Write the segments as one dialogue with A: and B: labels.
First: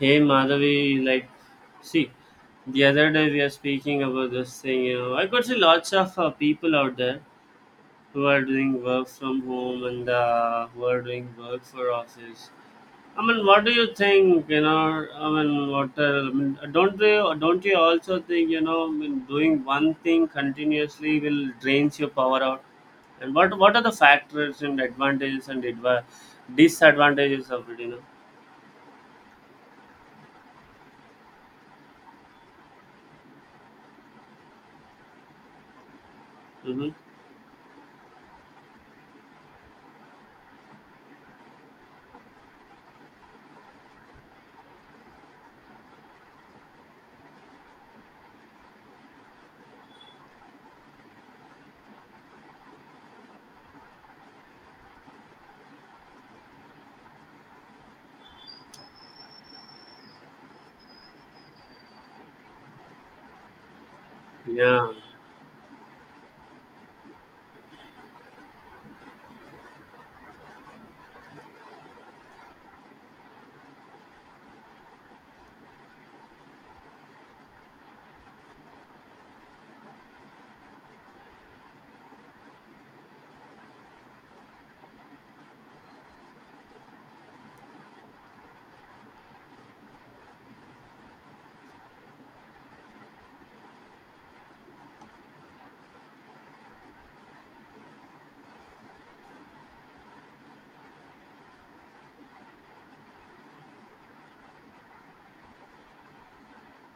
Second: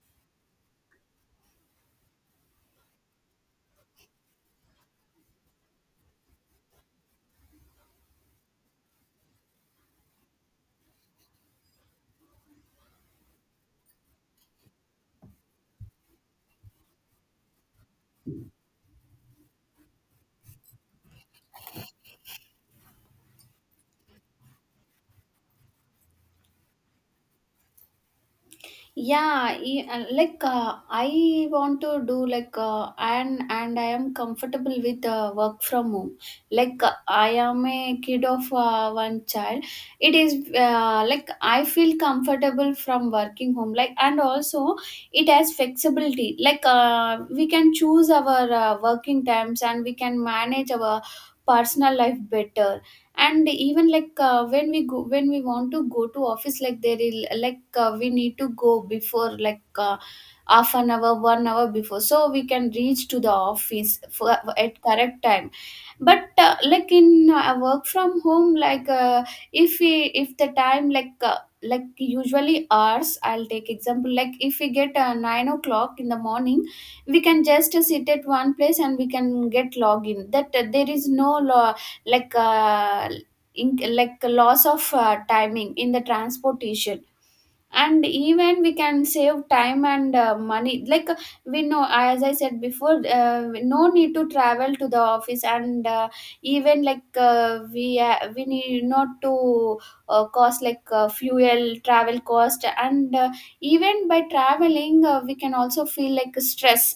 A: Hey Madhavi, like, see, the other day we are speaking about this thing. I could see lots of people out there who are doing work from home and who are doing work for office. I mean, what do you think? I mean, what? I mean, don't they? Don't you also think? I mean, doing one thing continuously will drains your power out. And what? What are the factors and advantages and disadvantages of it?
B: Yeah, I want to do and I am comfortable with work from home.
A: Mm-hmm.
B: I am a kid of one child. It is like I feel comfortable from working home. Like and also it has flexibility. We can choose our working times and we can manage our personal life better, and even when we want to go to office, like there is we need to go before half an hour 1 hour before so we can reach to the office for, at
A: Yeah.
B: correct time. But like in work from home, if we if the time like usually hours I'll take example like if we get 9 o'clock in the morning, we can just sit at one place and we can get login that there is no lo like uh, in, like loss of timing in the transportation. And even we can save time and money, like we know as I said before no need to travel to the office. And even we need not to cost fuel travel cost. And even by traveling we can also feel like stress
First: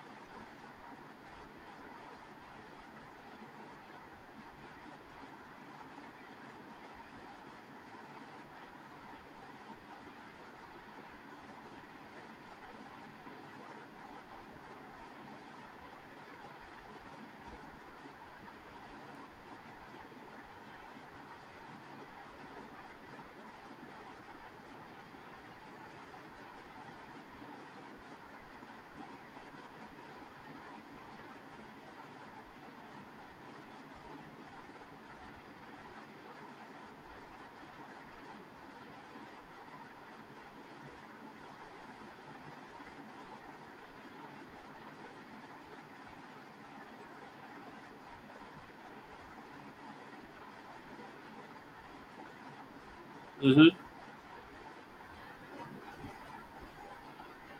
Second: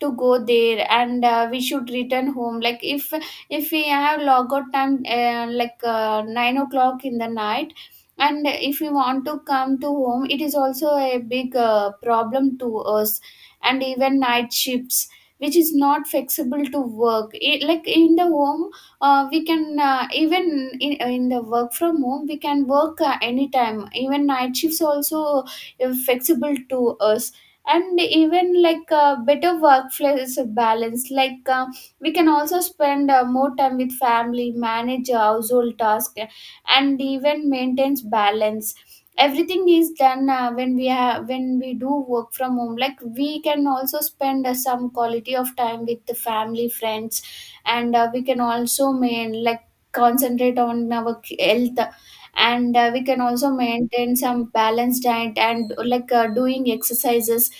B: to go there. And we should return home, like if we have logout time 9 o'clock in the night, and if we want to come to home it is also a big problem to us. And even night shifts which is not flexible to work it, like in the home we can even in the work from home we can work anytime, even night shifts also flexible to us. And even better workplace balance, we can also spend more time with family, manage household tasks, and even maintains balance. Everything is done when we do work from home, like we can also spend some quality of time with the family friends. And we can also main like concentrate on our health. And we can also
A: Mm-hmm.
B: maintain some balanced diet and doing exercises.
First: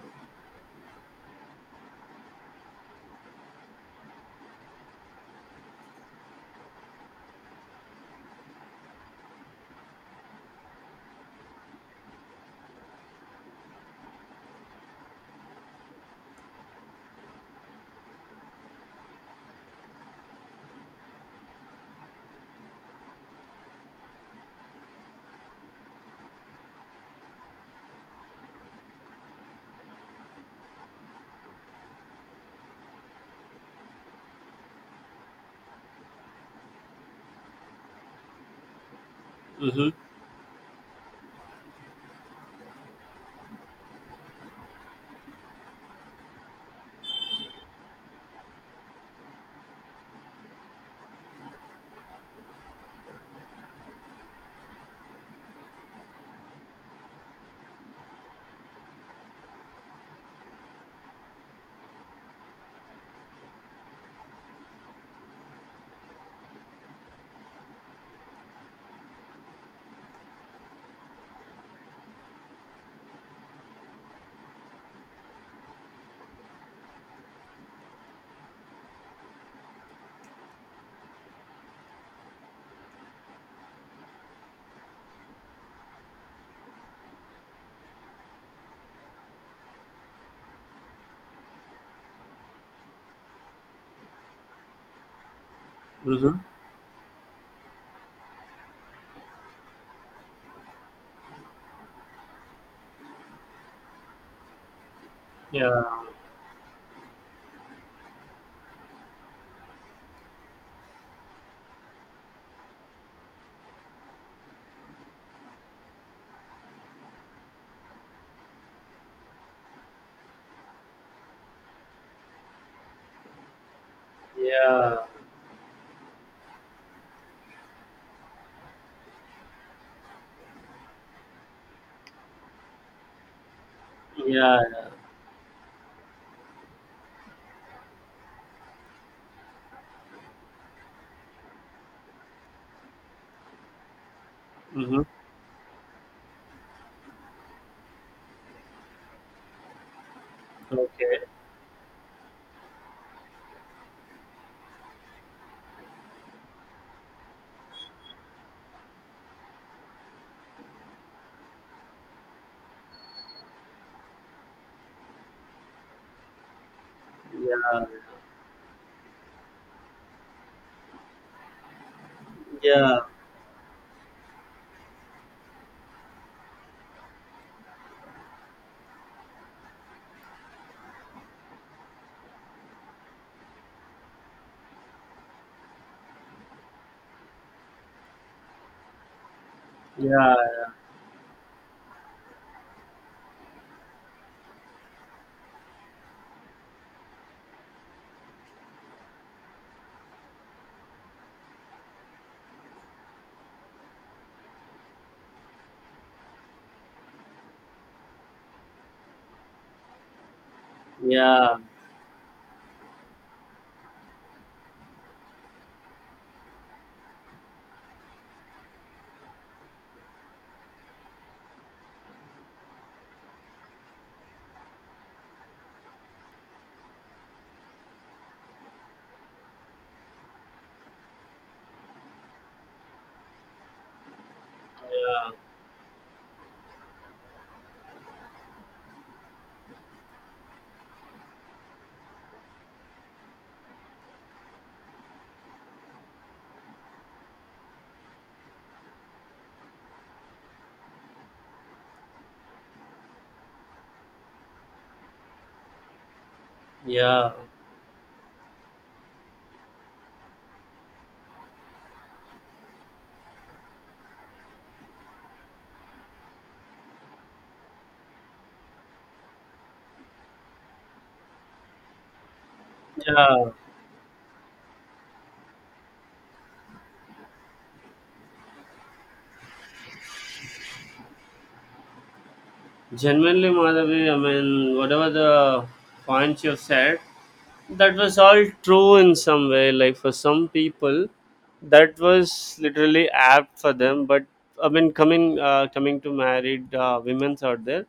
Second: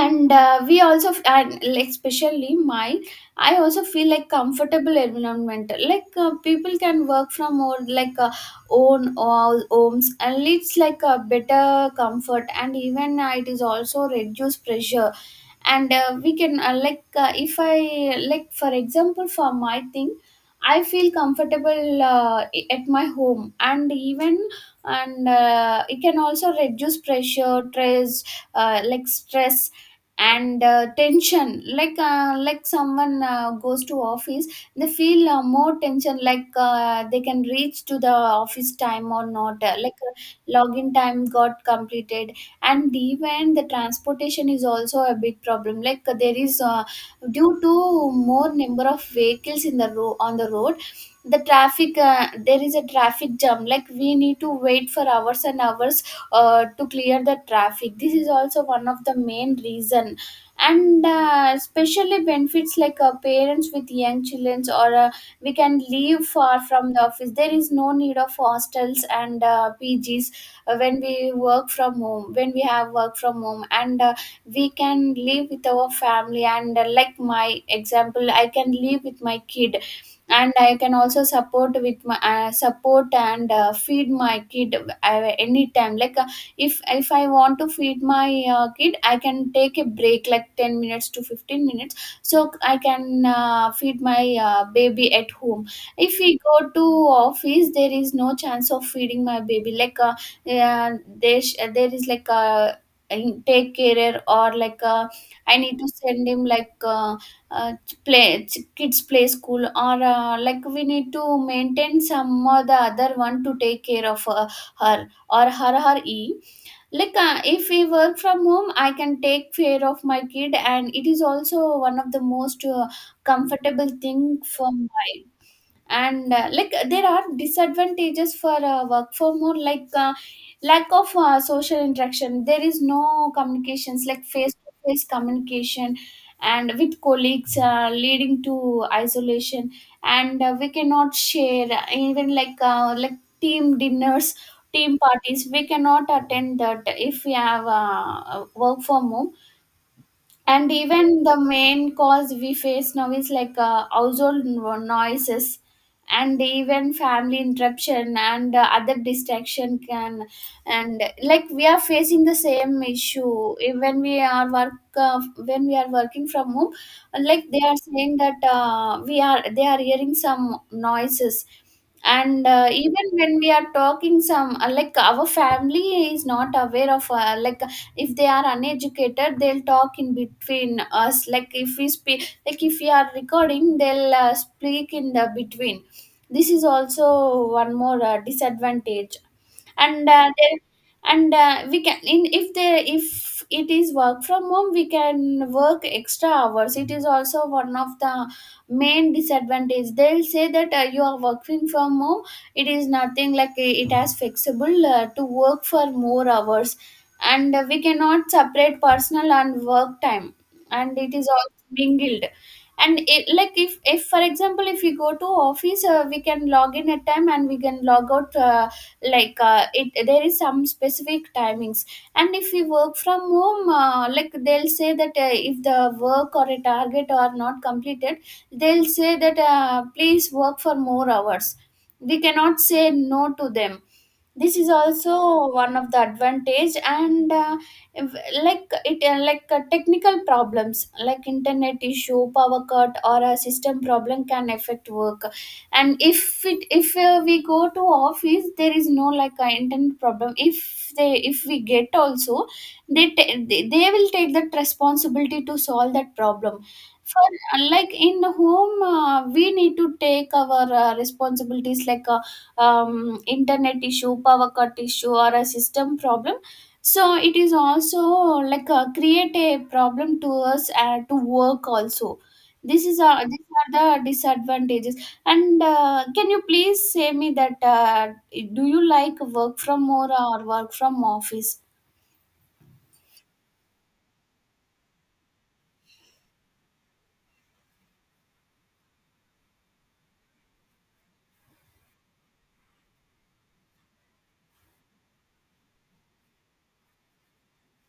B: And we also and like, especially my I also feel like comfortable environment, people can work from or own all homes. And it's like a better comfort, and even it is also reduce pressure. And we can if I like for example for my thing, I feel comfortable at my home. And even and it can also reduce pressure stress, like stress and tension, like someone goes to office, they feel more tension, they can reach to the office time or not,
A: Mm-hmm.
B: login time got completed. And even the transportation is also a big problem, there is due to more number of vehicles in the on the road, the traffic, there is a traffic jam, like we need to wait for hours and hours to clear the traffic. This is also one of the main reason. And especially benefits parents with young children, or we can leave far from the office, there is no need of hostels and PGs when we work from home when we have work from home. And we can live with our family, and like my example, I can live with my kid. And I can also support with my support, and feed my kid anytime, if I want to feed my kid, I can take a break like 10 minutes to 15 minutes, so I can feed my baby at home. If we
A: Mm-hmm.
B: go to office there is no chance of feeding my baby, yeah, there is like a take carer or like a, I need
A: Yeah,
B: to send him like a, uh play kids play school, or like we need to maintain some or the other one to take care of her or her e, if we work from home I can take care of my kid. And it is also one of the most comfortable thing for.
A: yeah,
B: And like there are disadvantages for work from home, lack of social interaction, there is no communications like face
A: yeah.
B: to face communication, and with colleagues leading to isolation. And we cannot share even like team dinners, team
A: Mm-hmm.
B: parties, we cannot attend that if we have work from home. And
A: Okay.
B: even the main cause we face now is household noises, and even family interruption, and other distraction can. And like we are facing the same issue when we are working from home, like they are
A: Yeah,
B: saying that we are they are hearing some noises. And
A: yeah,
B: even when we are talking some like our family is not aware of like if they are uneducated, they'll talk in between us. Like if we speak, like if we are recording, they'll speak in the between. This is also one more disadvantage. And there,
A: yeah,
B: and we can in if they if it is work from home, we can work extra hours. It is also one of the main disadvantage. They'll say that you are working from home, it is nothing it has flexible to work for more hours. And we cannot separate personal and work time, and it is all
A: yeah,
B: mingled. And it, like if for example if we go to office, we can log in at time and we can log out it there is some specific timings. And if we work from home like they'll say that if the work or a target are not completed, they'll say that please work for more hours. We cannot say no to them. This is
A: yeah,
B: also one of the advantage. And like it technical problems like internet issue, power cut, or a system problem can affect work. And if it if we go to office, there is no intent problem. If they if we get also, they will take that responsibility to solve that problem.
A: yeah,
B: For like in the home, we need to take our responsibilities like a internet issue, power cut issue, or a system problem. So it is also create a problem to us and to work also. This is these
A: yeah.
B: are the disadvantages. And can you please say me that do you like work from home or work from office?
A: Genuinely, Madhavi, I mean, whatever the points you've said, that was all true in some way. Like for some people, that was literally apt for them. But I mean, coming to married women's out there,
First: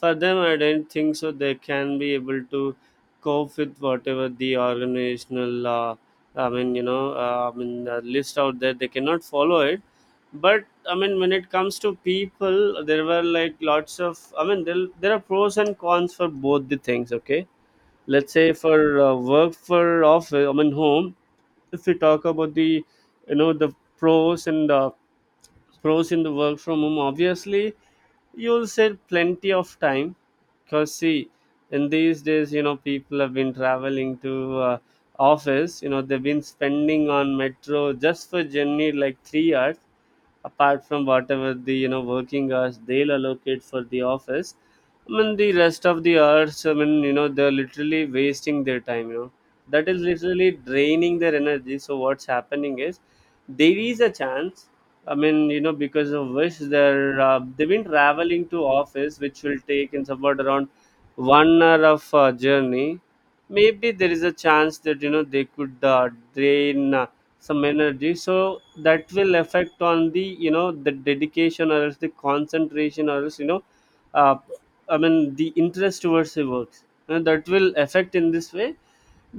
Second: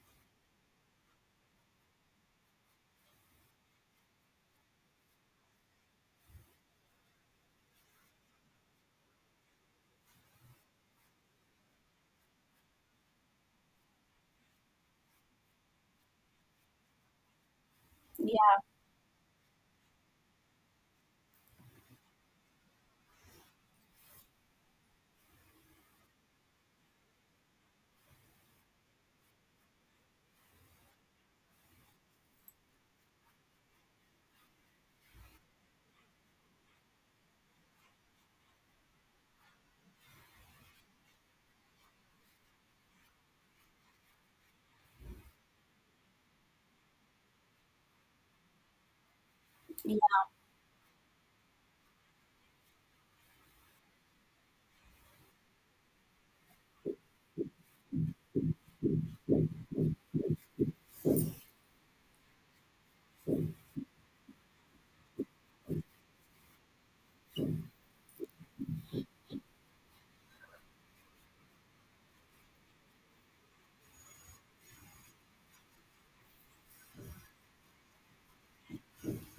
A: for them I don't think so they can be able to cope with whatever the organizational I mean I mean list out there they cannot follow it. But I mean, when it comes to people, there were like lots of, I mean, there are pros and cons for both the things. Okay, let's say
B: Yeah,
A: for work for office, I mean home. If we talk about the, you know, the pros and the pros in the work from home, obviously you'll save plenty of time. Because see, in these days, you know, people have been traveling to office. You know, they've been spending on metro just for journey like 3 hours, apart from whatever the, you know, working hours they'll allocate for the office. I mean the rest of the hours, I mean, you know, they're literally wasting their time, you know, that is
B: yeah,
A: literally draining their energy. So what's happening is, there is a chance, I mean, you know, because of which they've been traveling to office, which will take in about around 1 hour of journey. Maybe there is a chance that, you know, they could drain some energy, so that will affect on the, you know, the dedication or else the concentration or else, you know, uh, I mean the interest towards the works, and that will affect in this way.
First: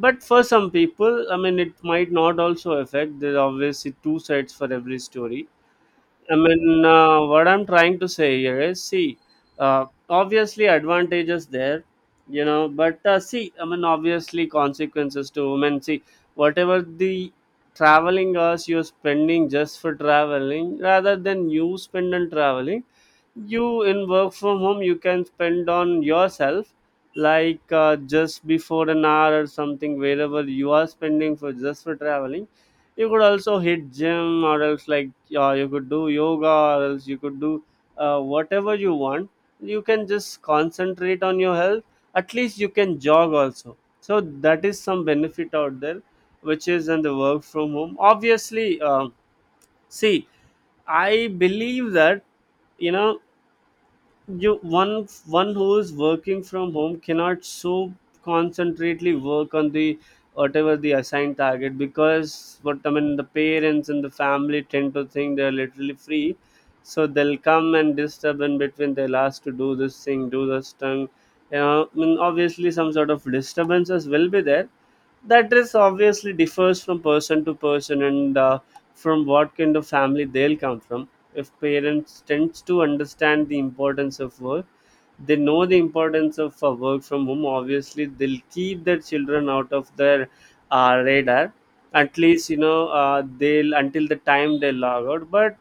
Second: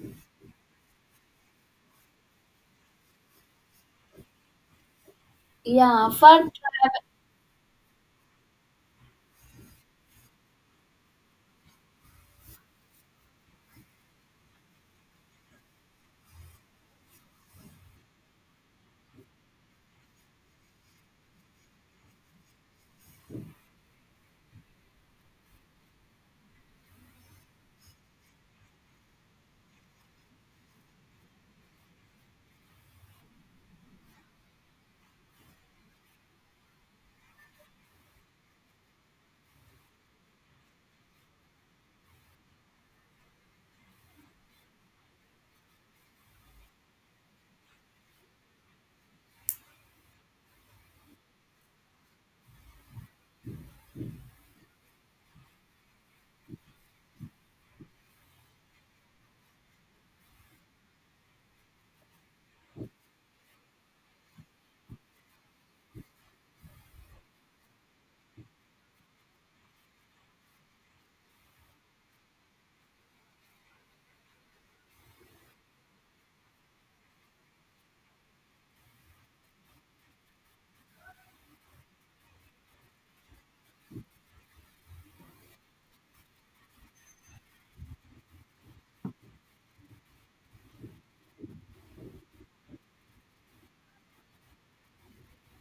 A: But for some people, I mean, it might not also affect. There are obviously two sides for every story.
B: yeah,
A: I
B: for
A: mean,
B: travel.
A: what I'm trying to say here is, see, obviously advantages there, you know, but see, I mean, obviously consequences to women. See, whatever the traveling hours you're spending just for traveling, rather than you spend on traveling, you in work from home you can spend on yourself. Like just before an hour or something wherever you are spending for just for traveling, you could also hit gym or else like you could do yoga or else you could do whatever you want. You can just concentrate on your health. At least you can jog also, so that is some benefit out there, which is in the work from home. Obviously, see, I believe that, you know, you one one who is working from home cannot so concentrately work on the whatever the assigned target, because what I mean, the parents and the family tend to think they're literally free, so they'll come and disturb in between, they'll ask to do this thing, do this thing. You know, I mean, obviously some sort of disturbances will be there. That is obviously differs from person to person, and from what kind of family they'll come from. If parents tends to understand the importance of work, they know the importance of work from home, obviously they'll keep their children out of their radar, at least, you know, they'll until the time they log out. But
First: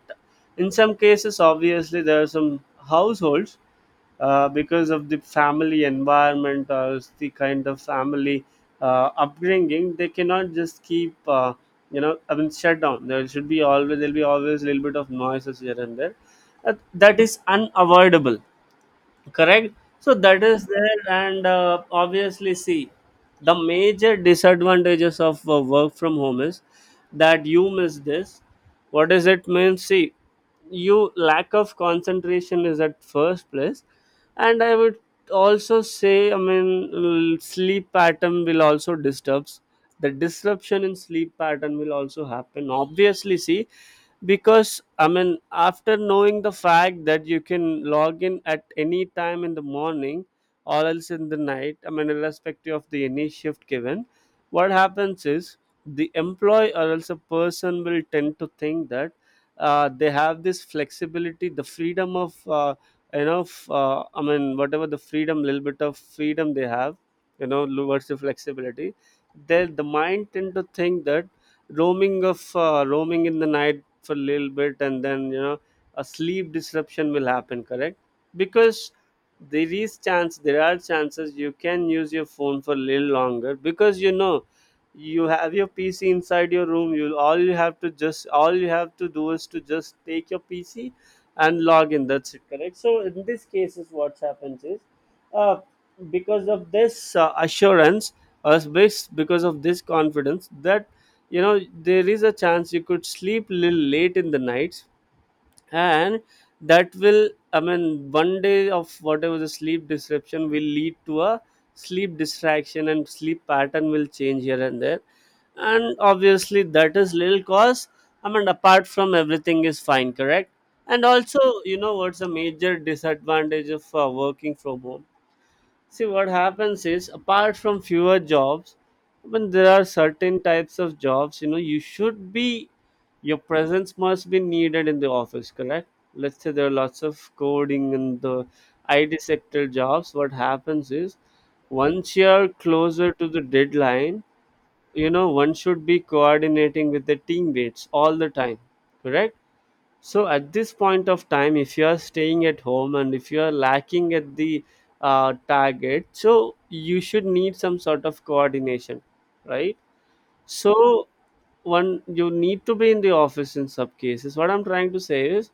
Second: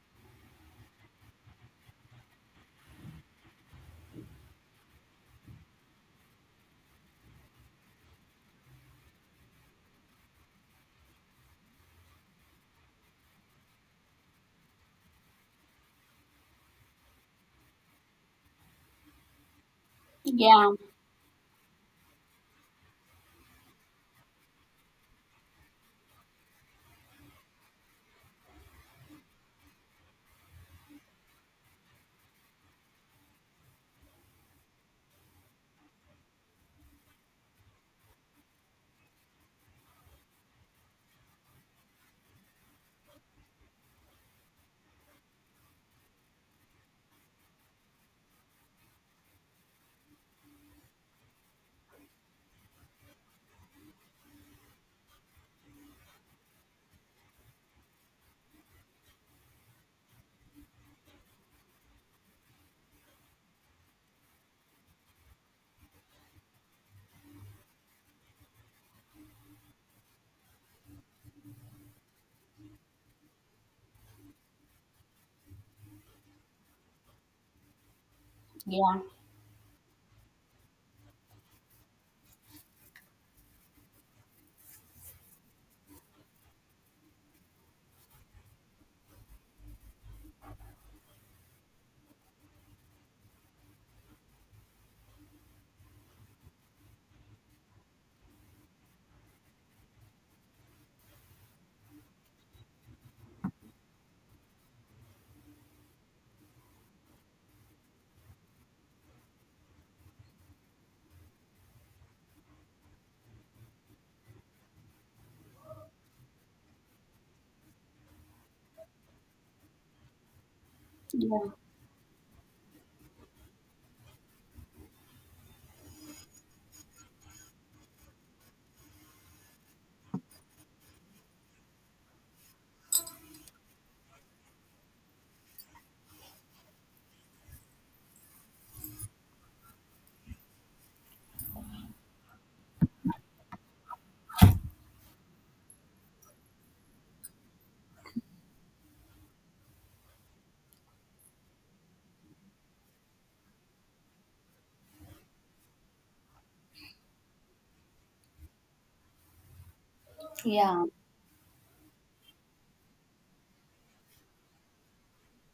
A: in some cases, obviously there are some households, because of the family environment or the kind of family upbringing, they cannot just keep, you know, I mean, shut down. There should be always, there'll be always a little bit of noises here and there. That is unavoidable, correct? So that is
B: Yeah,
A: there, and obviously see, the major disadvantages of work from home is that you miss this. What does it mean? See, you lack of concentration is at first place. And I would also say, I mean, sleep pattern will also disturbs, the disruption in sleep pattern will also happen, obviously. See, because I mean, after knowing the fact that you can log in at any time in the morning or else in the night, I mean irrespective of the any shift given, what happens is, the employee or else a person will tend to think that they have this flexibility, the freedom of you know, I mean whatever the freedom, little bit of freedom they have, you know, towards the flexibility, they the mind tend to think that roaming of roaming in the night for a little bit, and then, you know, a sleep disruption will happen, correct? Because there is chance, there are chances you can use your phone for a little longer, because, you know, you have your pc inside your room, you all you have to just, all you have to do is to just take your pc and log in, that's it, correct? So in this cases what happens is, uh, because of this assurance, because of this confidence that, you know, there is a chance you could sleep little late in the nights, and that will, I mean, one day of whatever the sleep disruption will lead to a sleep distraction, and sleep pattern will change here and there. And obviously that is little cause, I mean apart from everything is fine, correct? And also,
B: yeah,
A: you know what's a major disadvantage of working from home? See, what happens is, apart from fewer jobs, when there are certain types of jobs, you know, you should be, your presence must be needed in the office, correct? Let's say there are lots of coding and the IT sector jobs. What happens is, once you're closer to the deadline, you know, one should be coordinating with the teammates all the time, correct? So at this point of time, if you are staying at home and if you are lacking at the target, so you should need some sort of coordination, right?
B: yeah,
A: So one, you need to be in the office in some cases. What I'm trying to say is,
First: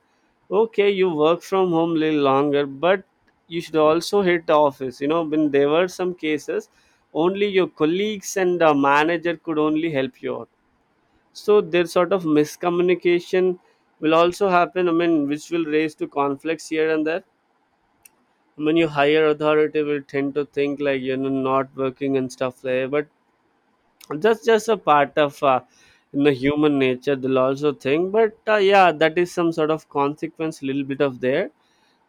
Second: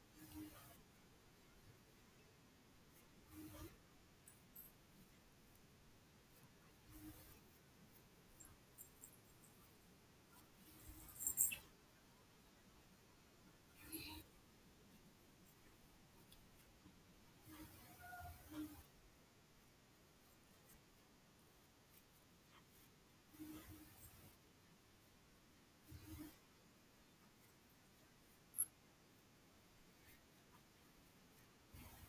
A: okay, you work from home a little longer, but you should also hit the office. You know, when there were some cases, only your colleagues and the manager could only help you out. So there's sort of miscommunication will also happen, I mean, which will raise to conflicts here and there. I mean your higher authority will tend to think like, you know, not working and stuff like that, but that's just a part of in the human nature, they'll also think. But yeah, that is some sort of consequence, little bit of there.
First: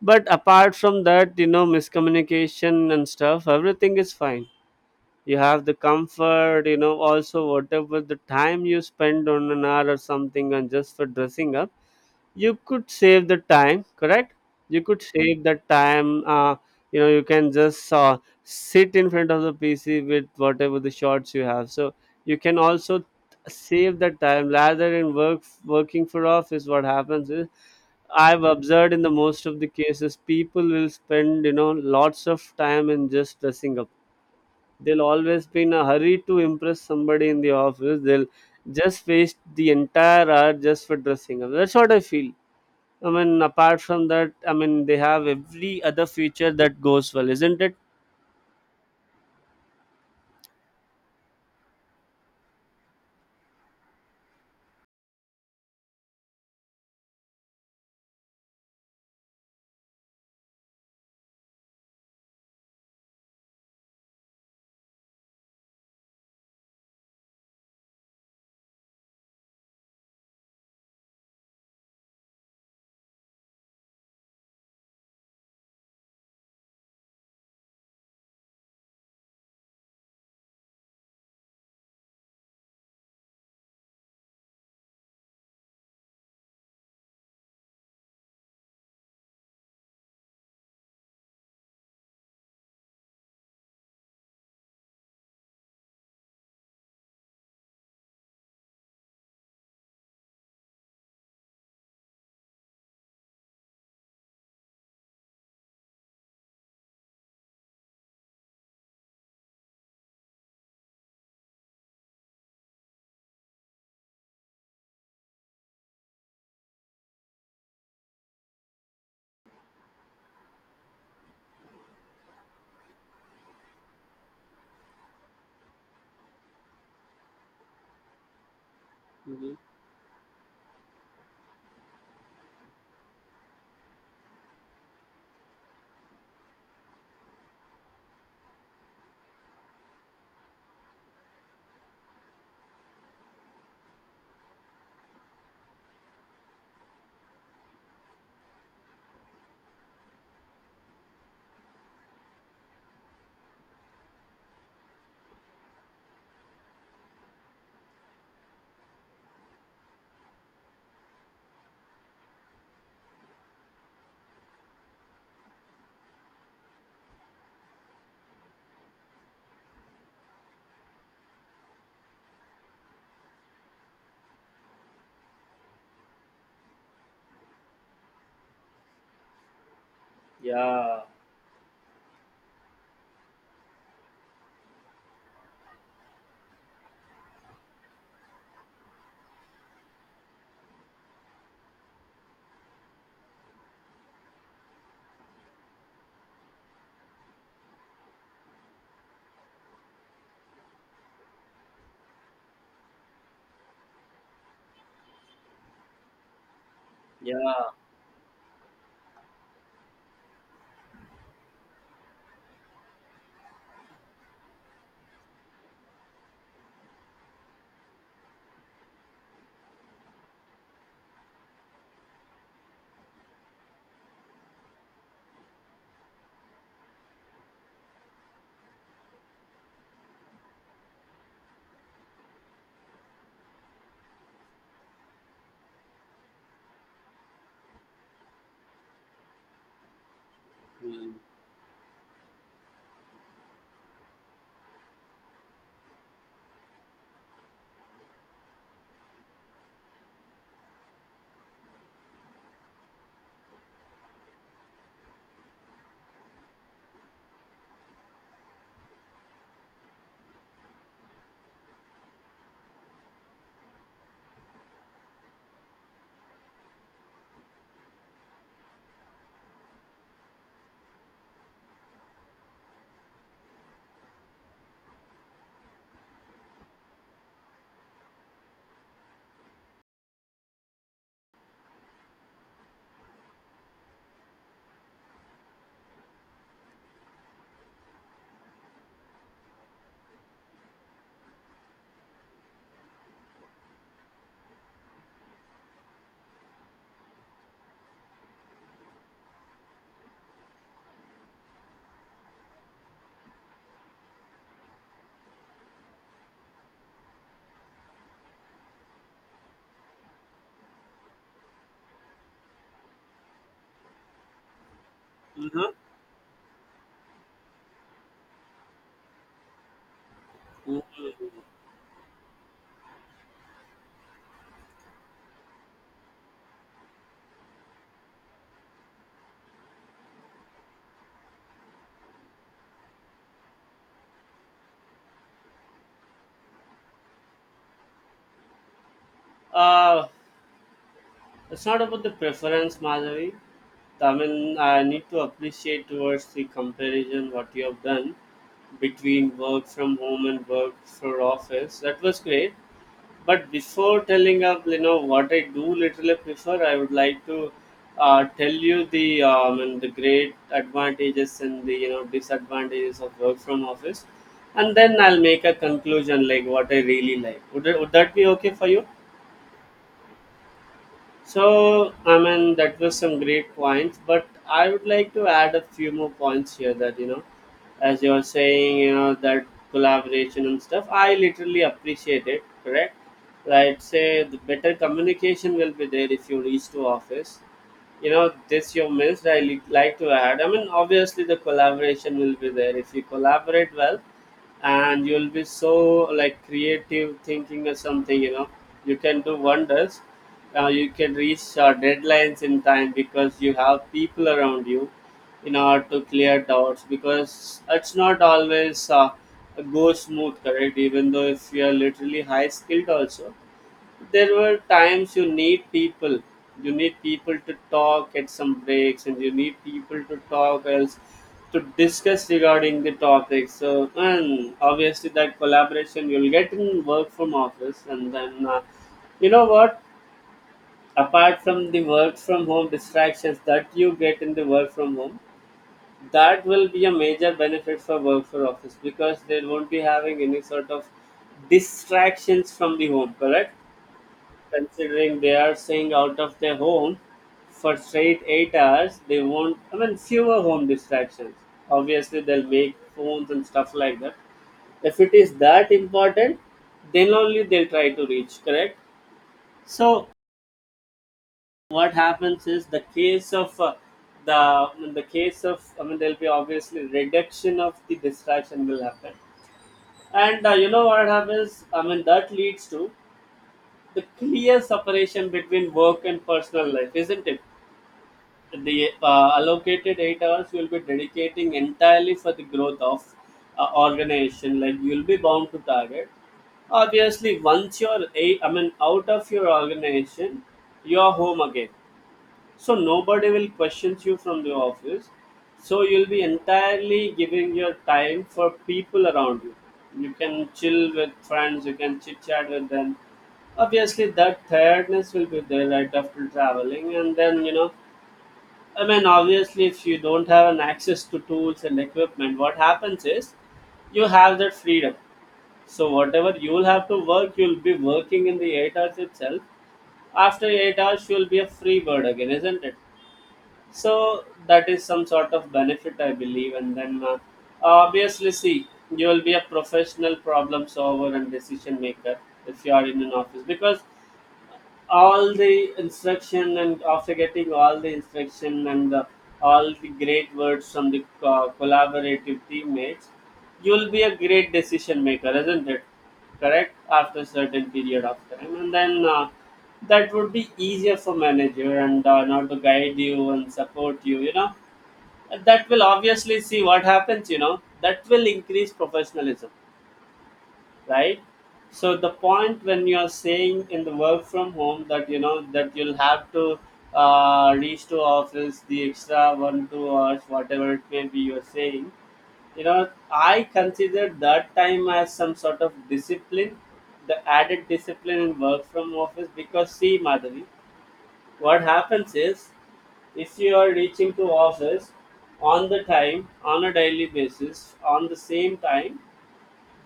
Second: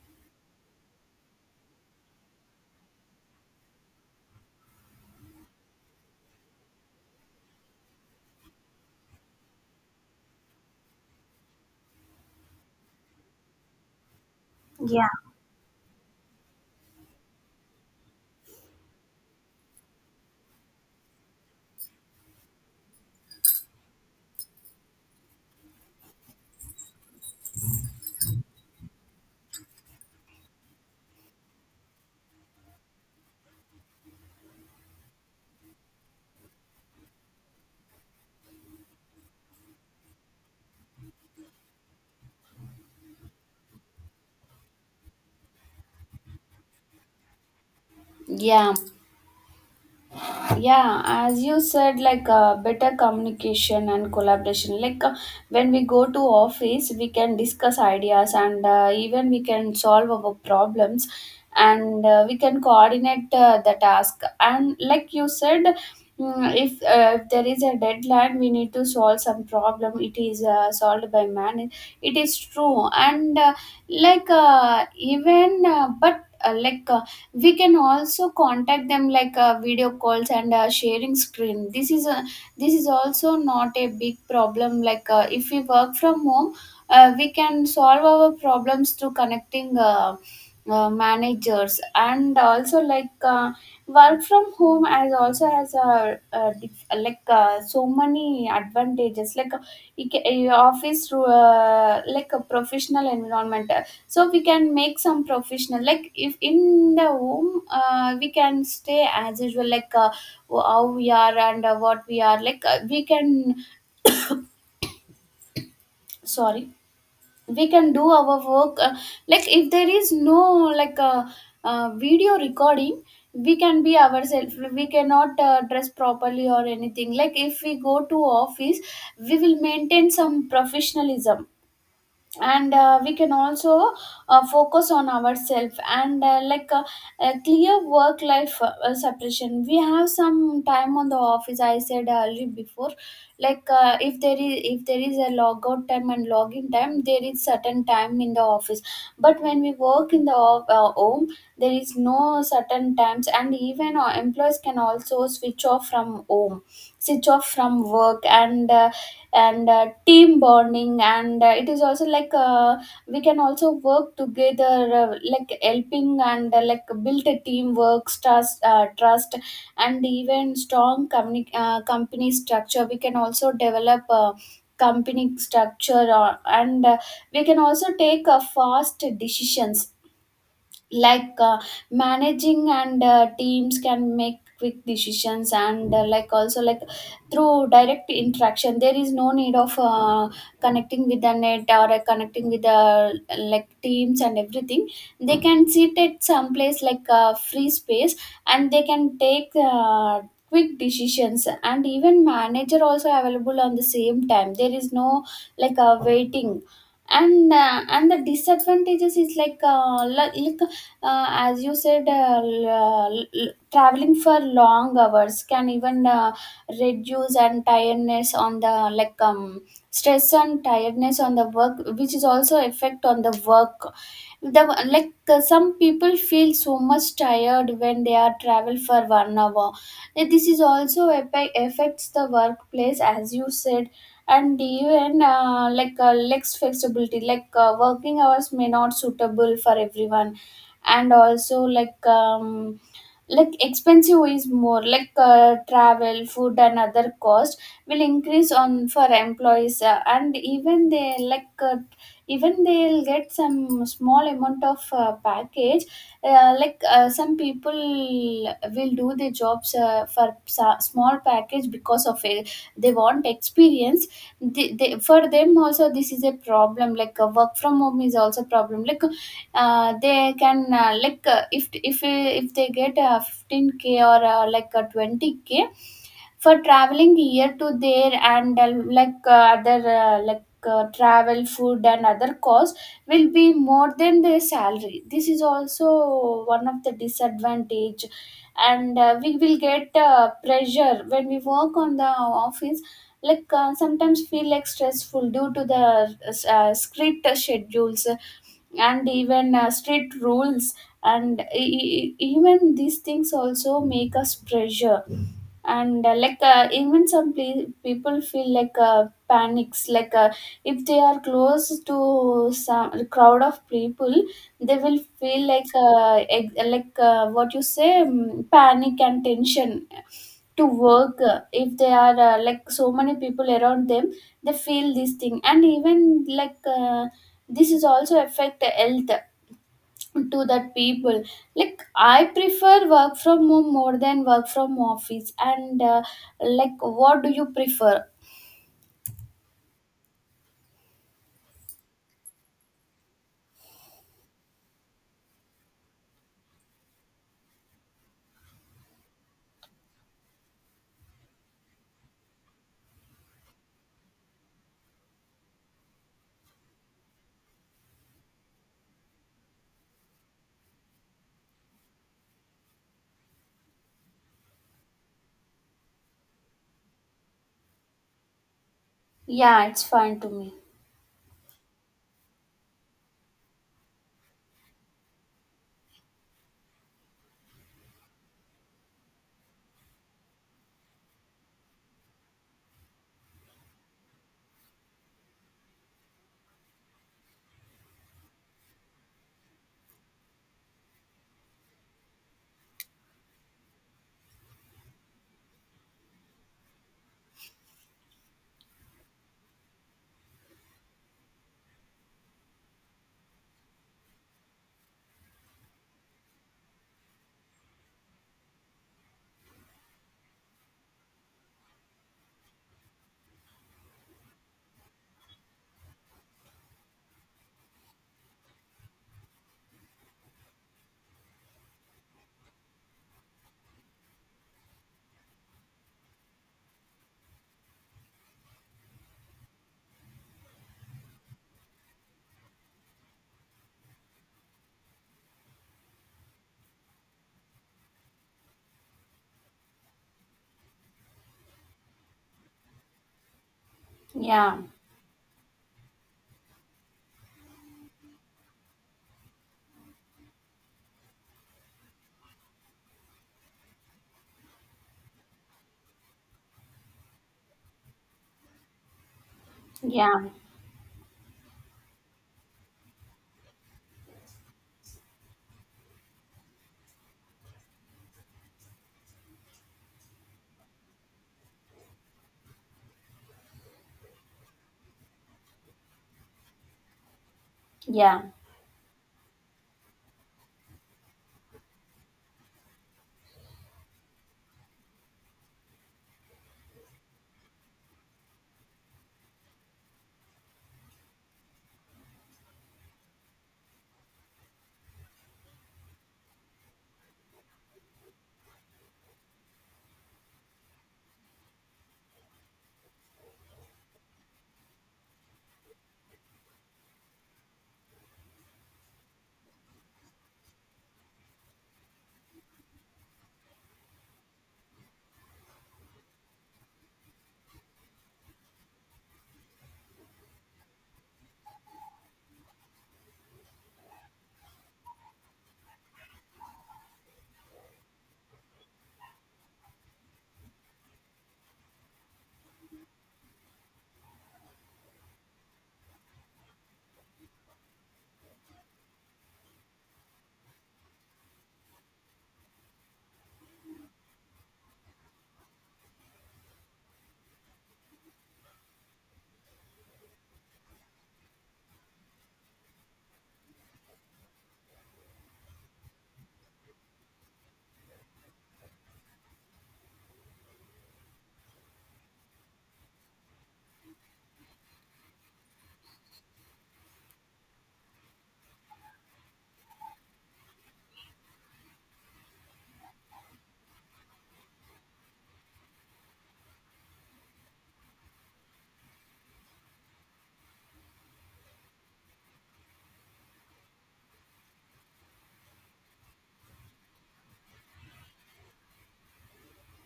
A: But apart from that, you know, miscommunication and stuff, everything is fine. You have the comfort, you know, also whatever the time you spend on an hour or something and just for dressing up, you could save the time, correct? You could
B: yeah,
A: save the time, you know, you can just sit in front of the pc with whatever the shots you have. So you can also save the time, rather than working for office. What happens is, I've observed in the most of the cases, people will spend, you know, lots of time in just dressing up. They'll always be in a hurry to impress somebody in the office, they'll just waste the entire hour just for dressing up, that's what I feel. I mean, apart from that, I mean, they have every other feature that goes well, isn't it?
B: yeah, yeah, as you said, better communication and collaboration, when we go to office we can discuss ideas, and even we can solve our problems. And we can coordinate the task. And like you said, mm, if there is a deadline we need to solve some problem, it is solved by man. It is true. And even but we can also contact them video calls and sharing screen. This is a, this is also not a big problem, if we work from home we can solve our problems through connecting managers. And also work from home as also has a so many advantages, you your office through like a professional environment. So we can make some professional, like if in the home we can stay as usual how we are and what we are, we can sorry we can do our work like if there is no like uh, video recording, we can be ourselves. We cannot dress properly or anything. Like if we go to office we
A: Mhm.
B: will maintain some professionalism. And we can also focus on ourselves. And a clear work life separation. We have some time on the office, I said earlier before, if there is a logout time and login time, there is certain time in the office. But when we work in the home, there is no certain times. And even our employees can also switch off from home, switch off from work. And and team bonding. And it is also we can also work together like helping and like build a teamwork trust and even strong company structure we can also develop company structure or, and we can also take fast decisions,
A: Yeah,
B: like managing, and teams can make quick decisions. And like also like through direct interaction there is no need of connecting with the net or connecting with the like teams and everything. They can sit at some place like a free space and they can take quick decisions, and even manager also available on the same time, there is no like a waiting. And
A: yeah.
B: and the disadvantages is like as you said, traveling for long hours can even reduce, and tiredness on the like stress and tiredness on the work, which is also effect on the work, the like some people feel so much tired when they are travel for 1 hour. This is also affects the workplace, as you said. And even like less flexibility, like working hours may not suitable for everyone. And also like expensive is more like travel, food and other cost will increase on for employees, and even they like even they'll get some small amount of package. Like some people will do the jobs for small package because of it, they want experience. For them also this is a problem, like work from home is also problem, like they can like if if they get 15k or like 20k for traveling here to there, and like other like travel, food and other costs will be more than their salary. This is also one of the disadvantage. And we will get pressure when we work on the office, like sometimes feel like stressful due to the strict schedules and even strict rules. And even these things also make us pressure. And like even some people feel like panics, like if they are close to some crowd of people, they will feel like like what you say, panic and tension to
A: Mm.
B: work, if they are like so many people around them, they feel this thing. And even like this is also affect the health to that people. Like I prefer work from home more than work from office. And like, what do you prefer?
A: Uh, it's not about the preference, Madhavi. I mean, I need to appreciate towards the comparison what you have done between work from home and work for office. That was great. But before telling up, you know what I do literally prefer. I would like to tell you the and the great advantages and the, you know, disadvantages of work from office, and then I'll make a conclusion like what I really like. Would that be okay for you?
B: Yeah, it's fine to me.
A: So, I mean, that was some great points, but I would like to add a few more points here that, you know, as you're saying, you know, that collaboration and stuff, I literally appreciate it, correct? Like, say, the better communication will be there if you reach to office. You know, this you missed, I like to add. I mean, obviously, the collaboration will be there. If you collaborate well, and you'll be so like creative thinking or something, you know, you can do wonders. You can reach deadlines in time because you have people around you in order to clear doubts, because it's not always go smooth, correct? Even though if you are literally high skilled also, there were times you need people. You need people to talk at some breaks, and you need people to talk else to discuss regarding the topic. So, and obviously that collaboration you'll get in work from office. And then you know what, apart from the work from home distractions that you get in the work from home, that will be a major benefit for work for office, because they won't be having any sort of distractions from the home, correct?
B: Yeah,
A: Considering they are staying out of their home for straight 8 hours, they won't. I mean, fewer home distractions. Obviously, they'll make phones and stuff like that. If it is that important, then only they'll try to reach. Correct. So
B: yeah,
A: what happens is the case of the in the case of I mean, there'll be obviously reduction of the distraction will happen. And you know what happens? I mean, that leads to the clear separation between work and personal life, isn't it?
B: yeah.
A: The allocated 8 hours you will be dedicating entirely for the growth of organization. Like you will be bound to target. Obviously, once you're a, I mean, out of your organization, you are home again, so nobody will question you from the office. So you'll be entirely giving your time for people around you. You can chill with friends, you can chit chat with them. Obviously that tiredness will be there right after traveling. And then, you know, I mean, obviously if you don't have an access to tools and equipment, what happens is you have that freedom. So whatever you'll have to work, you'll be working in the 8 hours itself. After 8 hours, you'll be a free bird again, isn't it? So that is some sort of benefit, I believe. And then obviously see, you will be a professional problem solver and decision maker if you are in an office, because all the instruction, and after getting all the instruction and all the great words from the collaborative teammates, you'll be a great decision maker, isn't it? Correct, after a certain period of time. And then that would be easier for manager and now to guide you and support you, you know. That will obviously see what happens, you know, that will increase professionalism, right? So the point when you are saying in the work from home that, you know, that you'll have to reach to office the extra 1 2 hours, whatever it may be, you're saying, you know, I consider that time as some sort of discipline, the added discipline in work from office. Because see, Madhavi, what happens is if you are reaching to office on the time on a daily basis on the same time,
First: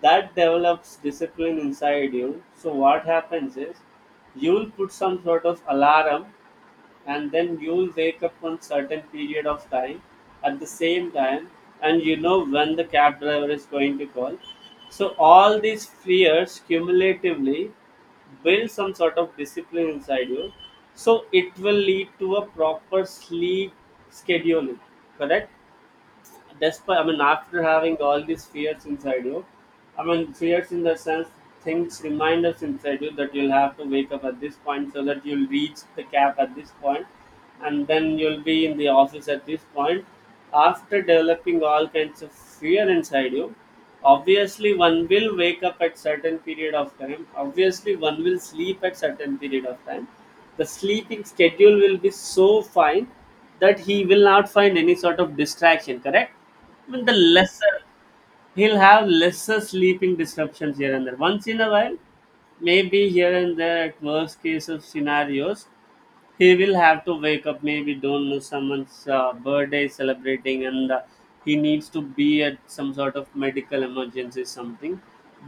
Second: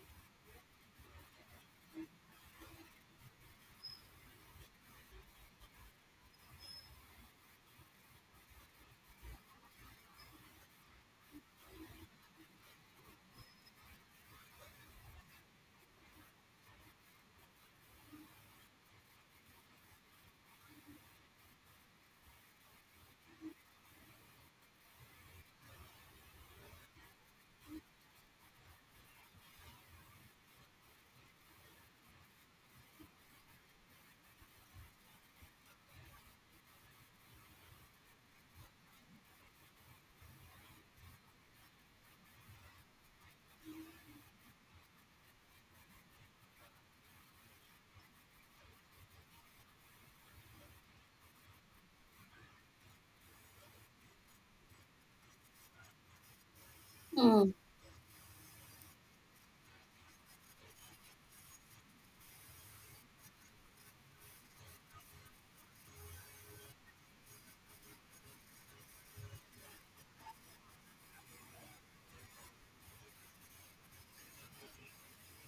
A: that develops discipline inside you. So what happens is you'll put some sort of alarm, and then you'll wake up on certain period of time at the same time. And you know when the cab driver is going to call. So all these fears cumulatively build some sort of discipline inside you. So it will lead to a proper sleep scheduling, correct? Despite, I mean, after having all these fears inside you, I mean fears in the sense, things, reminders inside you that you'll have to wake up at this point so that you'll reach the cap at this point, and then you'll be in the office at this point. After developing all kinds of fear inside you, obviously one will wake up at certain period of time. Obviously one will sleep at certain period of time. The sleeping schedule will be so fine that he will not find any sort of distraction, correct? I mean the
B: Mm.
A: lesser, he'll have lesser sleeping disruptions here and there once in a while, maybe here and there at worst case of scenarios. He will have to wake up maybe, don't know, someone's birthday is celebrating, and he needs to be at some sort of medical emergency, something.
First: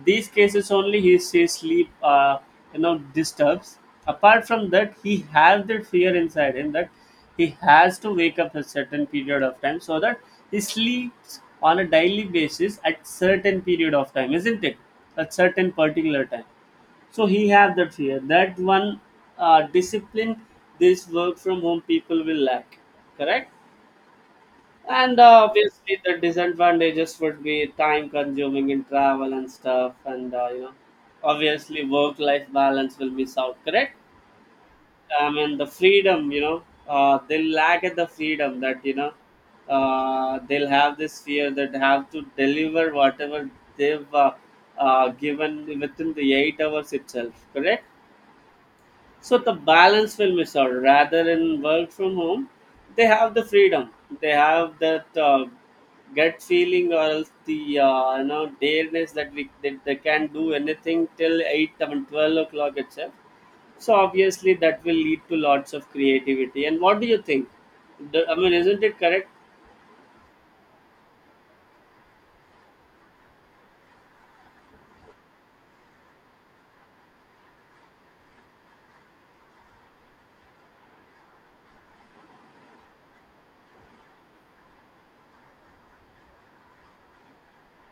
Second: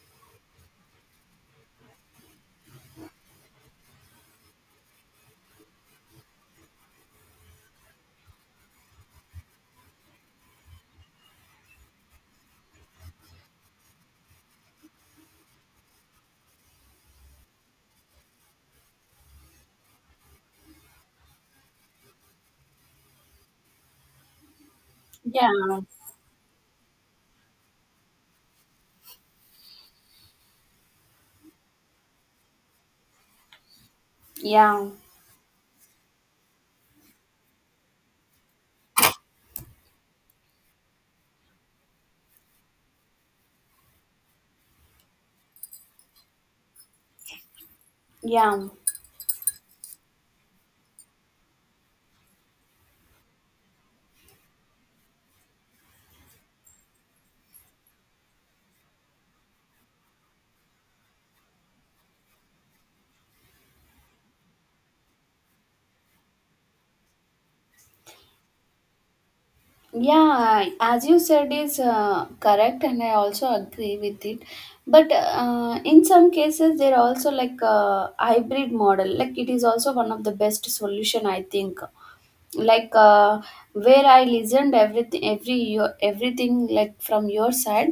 A: These cases only he says sleep you know disturbs. Apart from that, he has that fear inside him that he has to wake up a certain period of time, so that he sleeps on a daily basis at certain period of time, isn't it? At certain particular time. So he have that fear, that one discipline, this work from home people will lack, correct? And
B: Yeah,
A: obviously the disadvantages would be time consuming in travel and stuff, and you know, obviously work life balance will miss out, correct?
B: yeah,
A: I mean the freedom, you know, they'll lack at the freedom that, you know, they'll have this fear that have to deliver whatever they've given within the 8 hours itself. Correct.
B: yeah.
A: So the balance will miss out. Rather in work from home, they have the freedom. They have that gut feeling, or else the you know dareness that we that they can do anything till eight, I mean 12 o'clock itself. So obviously that will lead to lots of creativity. And what do you think? The, I mean, isn't it correct?
B: Yeah, as you said is correct, and I also agree with it. But in some cases, there are also like a hybrid model, like it is also one of the best solution, I think. Like where I listened everything, every your everything, like from your side,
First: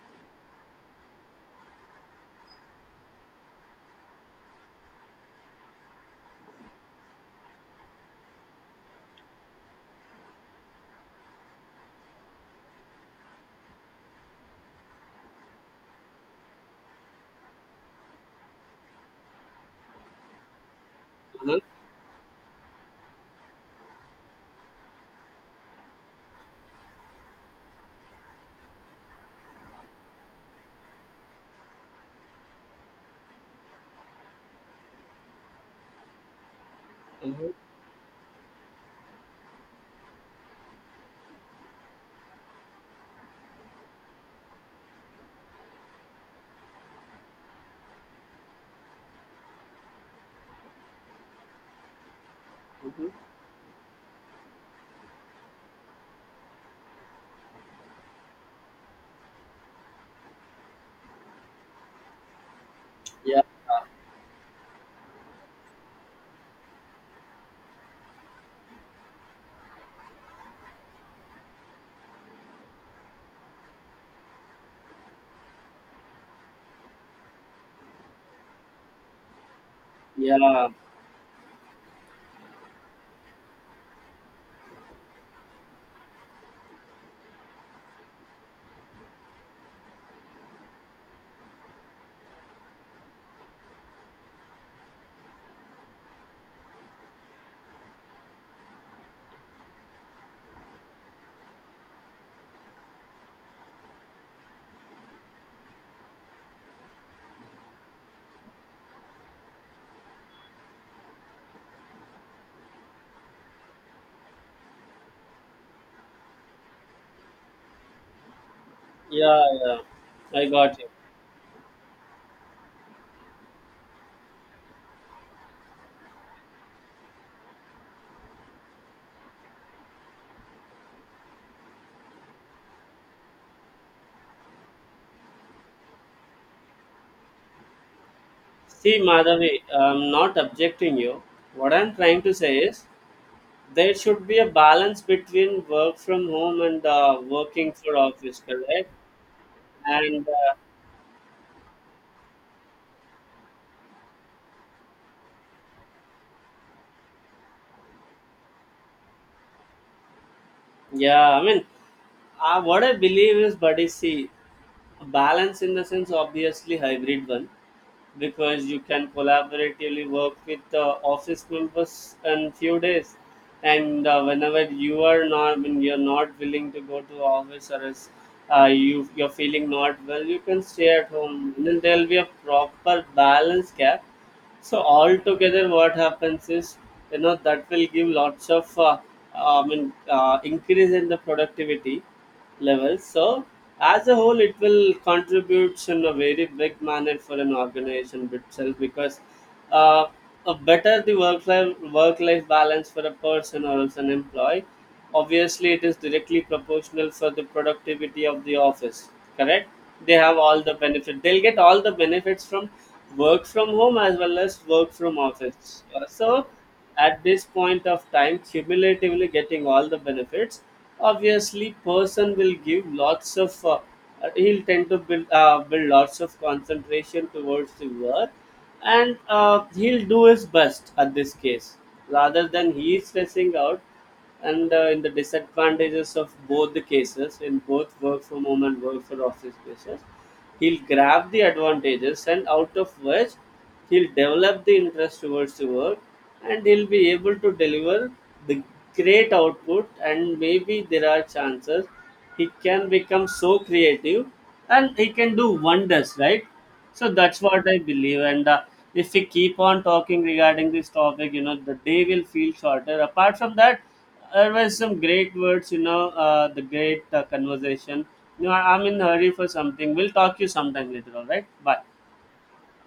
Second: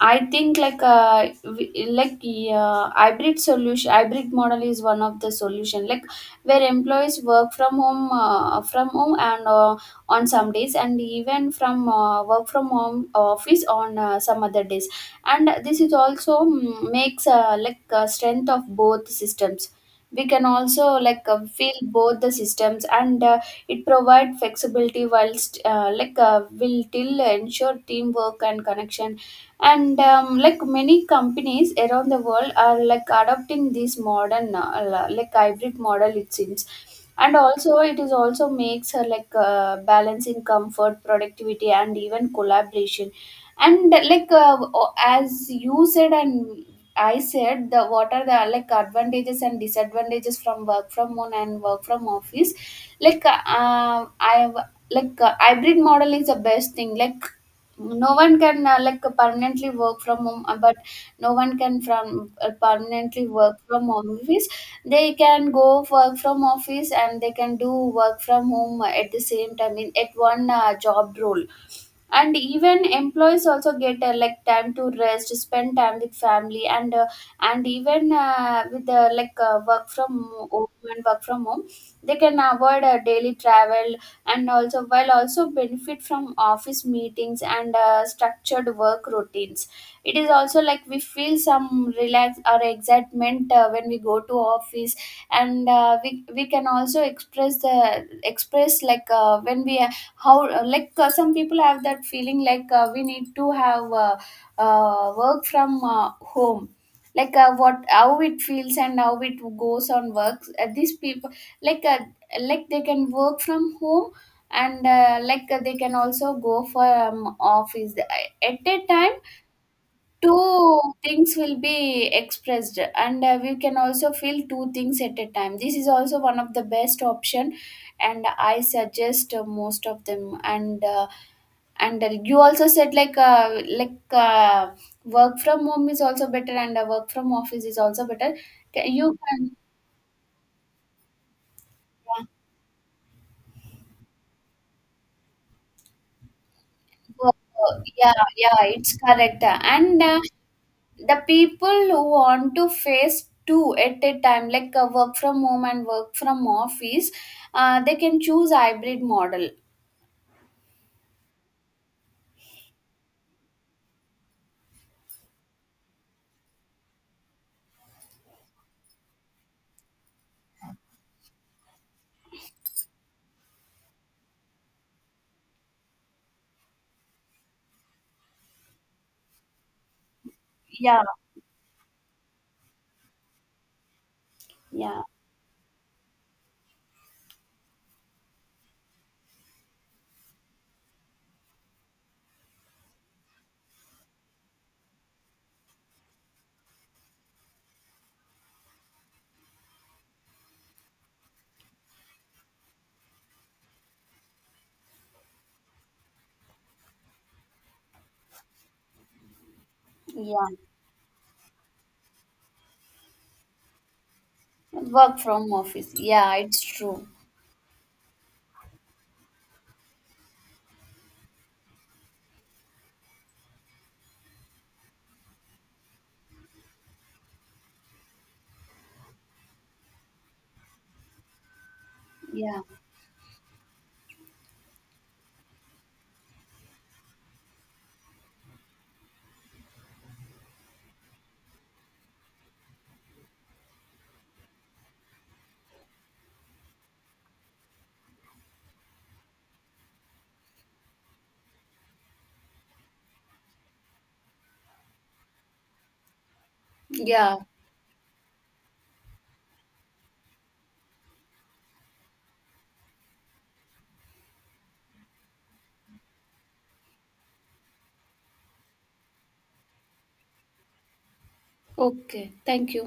B: I think, like like hybrid solution hybrid model is one of the solution, like where employees work from home and on some days, and even from work from home office on some other days. And this is also makes like strength of both systems. We can also like
A: Uh-huh.
B: feel both the systems. And it provides flexibility whilst like will till ensure teamwork and connection. And like, many companies around the world are like adopting this modern like hybrid model, it seems. And
A: Uh-huh.
B: also it is also makes like balancing comfort, productivity and even collaboration. And like as you said, and I said the what are the like advantages and disadvantages from work from home and work from office.
A: Uh-huh.
B: Like I have like hybrid model is the best thing. Like no one can like permanently work from home, but no one can from permanently
A: Yeah,
B: work from office. They can go work from office and they can do work from home at the same time, in at one job role. And even employees also get like time to rest, spend time with family, and even with like work from
A: yeah,
B: home and work from home they can avoid daily travel, and also while also benefit from office meetings and structured work routines. It is also like we feel some relax or excitement when we go to office. And we can also express the express like when we how like some people have that feeling like we need to have work from home. Like what how it feels and how it goes on works, these people like uh, like they can work from home, and like they can also go for office at a time.
A: yeah, yeah. I got
B: Two
A: you.
B: things will be expressed, and we can also feel two things at a time. This is also one of the best option, and I suggest most of them. And you also said like work from home is also better, and work from office is also better.
A: See,
B: You can
A: Madhavi, I'm not objecting you. What I'm trying to say is there should be a balance between work from home and
B: work,
A: working for
B: yeah,
A: office,
B: yeah,
A: correct?
B: it's correct. And
A: And
B: The people who want to face two at a time, like work from home and work from office, they can choose hybrid model.
A: yeah, I mean, what I believe is, buddy, see, balance in the sense, obviously, hybrid one, because you can collaboratively work with the office members in few days, and whenever you are not, when you're not willing to go to office or is you're feeling not well, you can stay
B: Yeah,
A: at home. Then there'll be a proper balance gap. So
B: yeah.
A: altogether, what happens is, you know, that will give lots of, I mean, increase in the productivity levels. So as a whole, it will contribute in a very big manner for an organization itself, because uh, a better the work life balance for a person or as an employee, obviously it is directly proportional for the productivity of the office. Correct? They have
B: yeah
A: all the benefit. They'll get all the benefits from work from home as well as work from
B: work from
A: office.
B: office, yeah,
A: So
B: it's true.
A: at this point of time, cumulatively getting all the benefits, obviously person will give lots of he'll tend to build lots of concentration towards the work, and he'll do his best at this case rather
B: Yeah,
A: than he is stressing out. And in the disadvantages of both the cases, in both work from home and work for office cases, he'll grab the advantages, and out of which he'll develop the interest towards the work, and he'll be able to deliver the great output. And maybe there are chances he can become so creative and he can do wonders, right? So
B: yeah.
A: that's what I believe. And if we keep on talking regarding this topic, you know, the day will feel shorter. Apart from that, there were some great words, you know, the great conversation. You know, I'm in a hurry for something. We'll talk to you sometime later, all right? Bye.
B: Okay, thank you.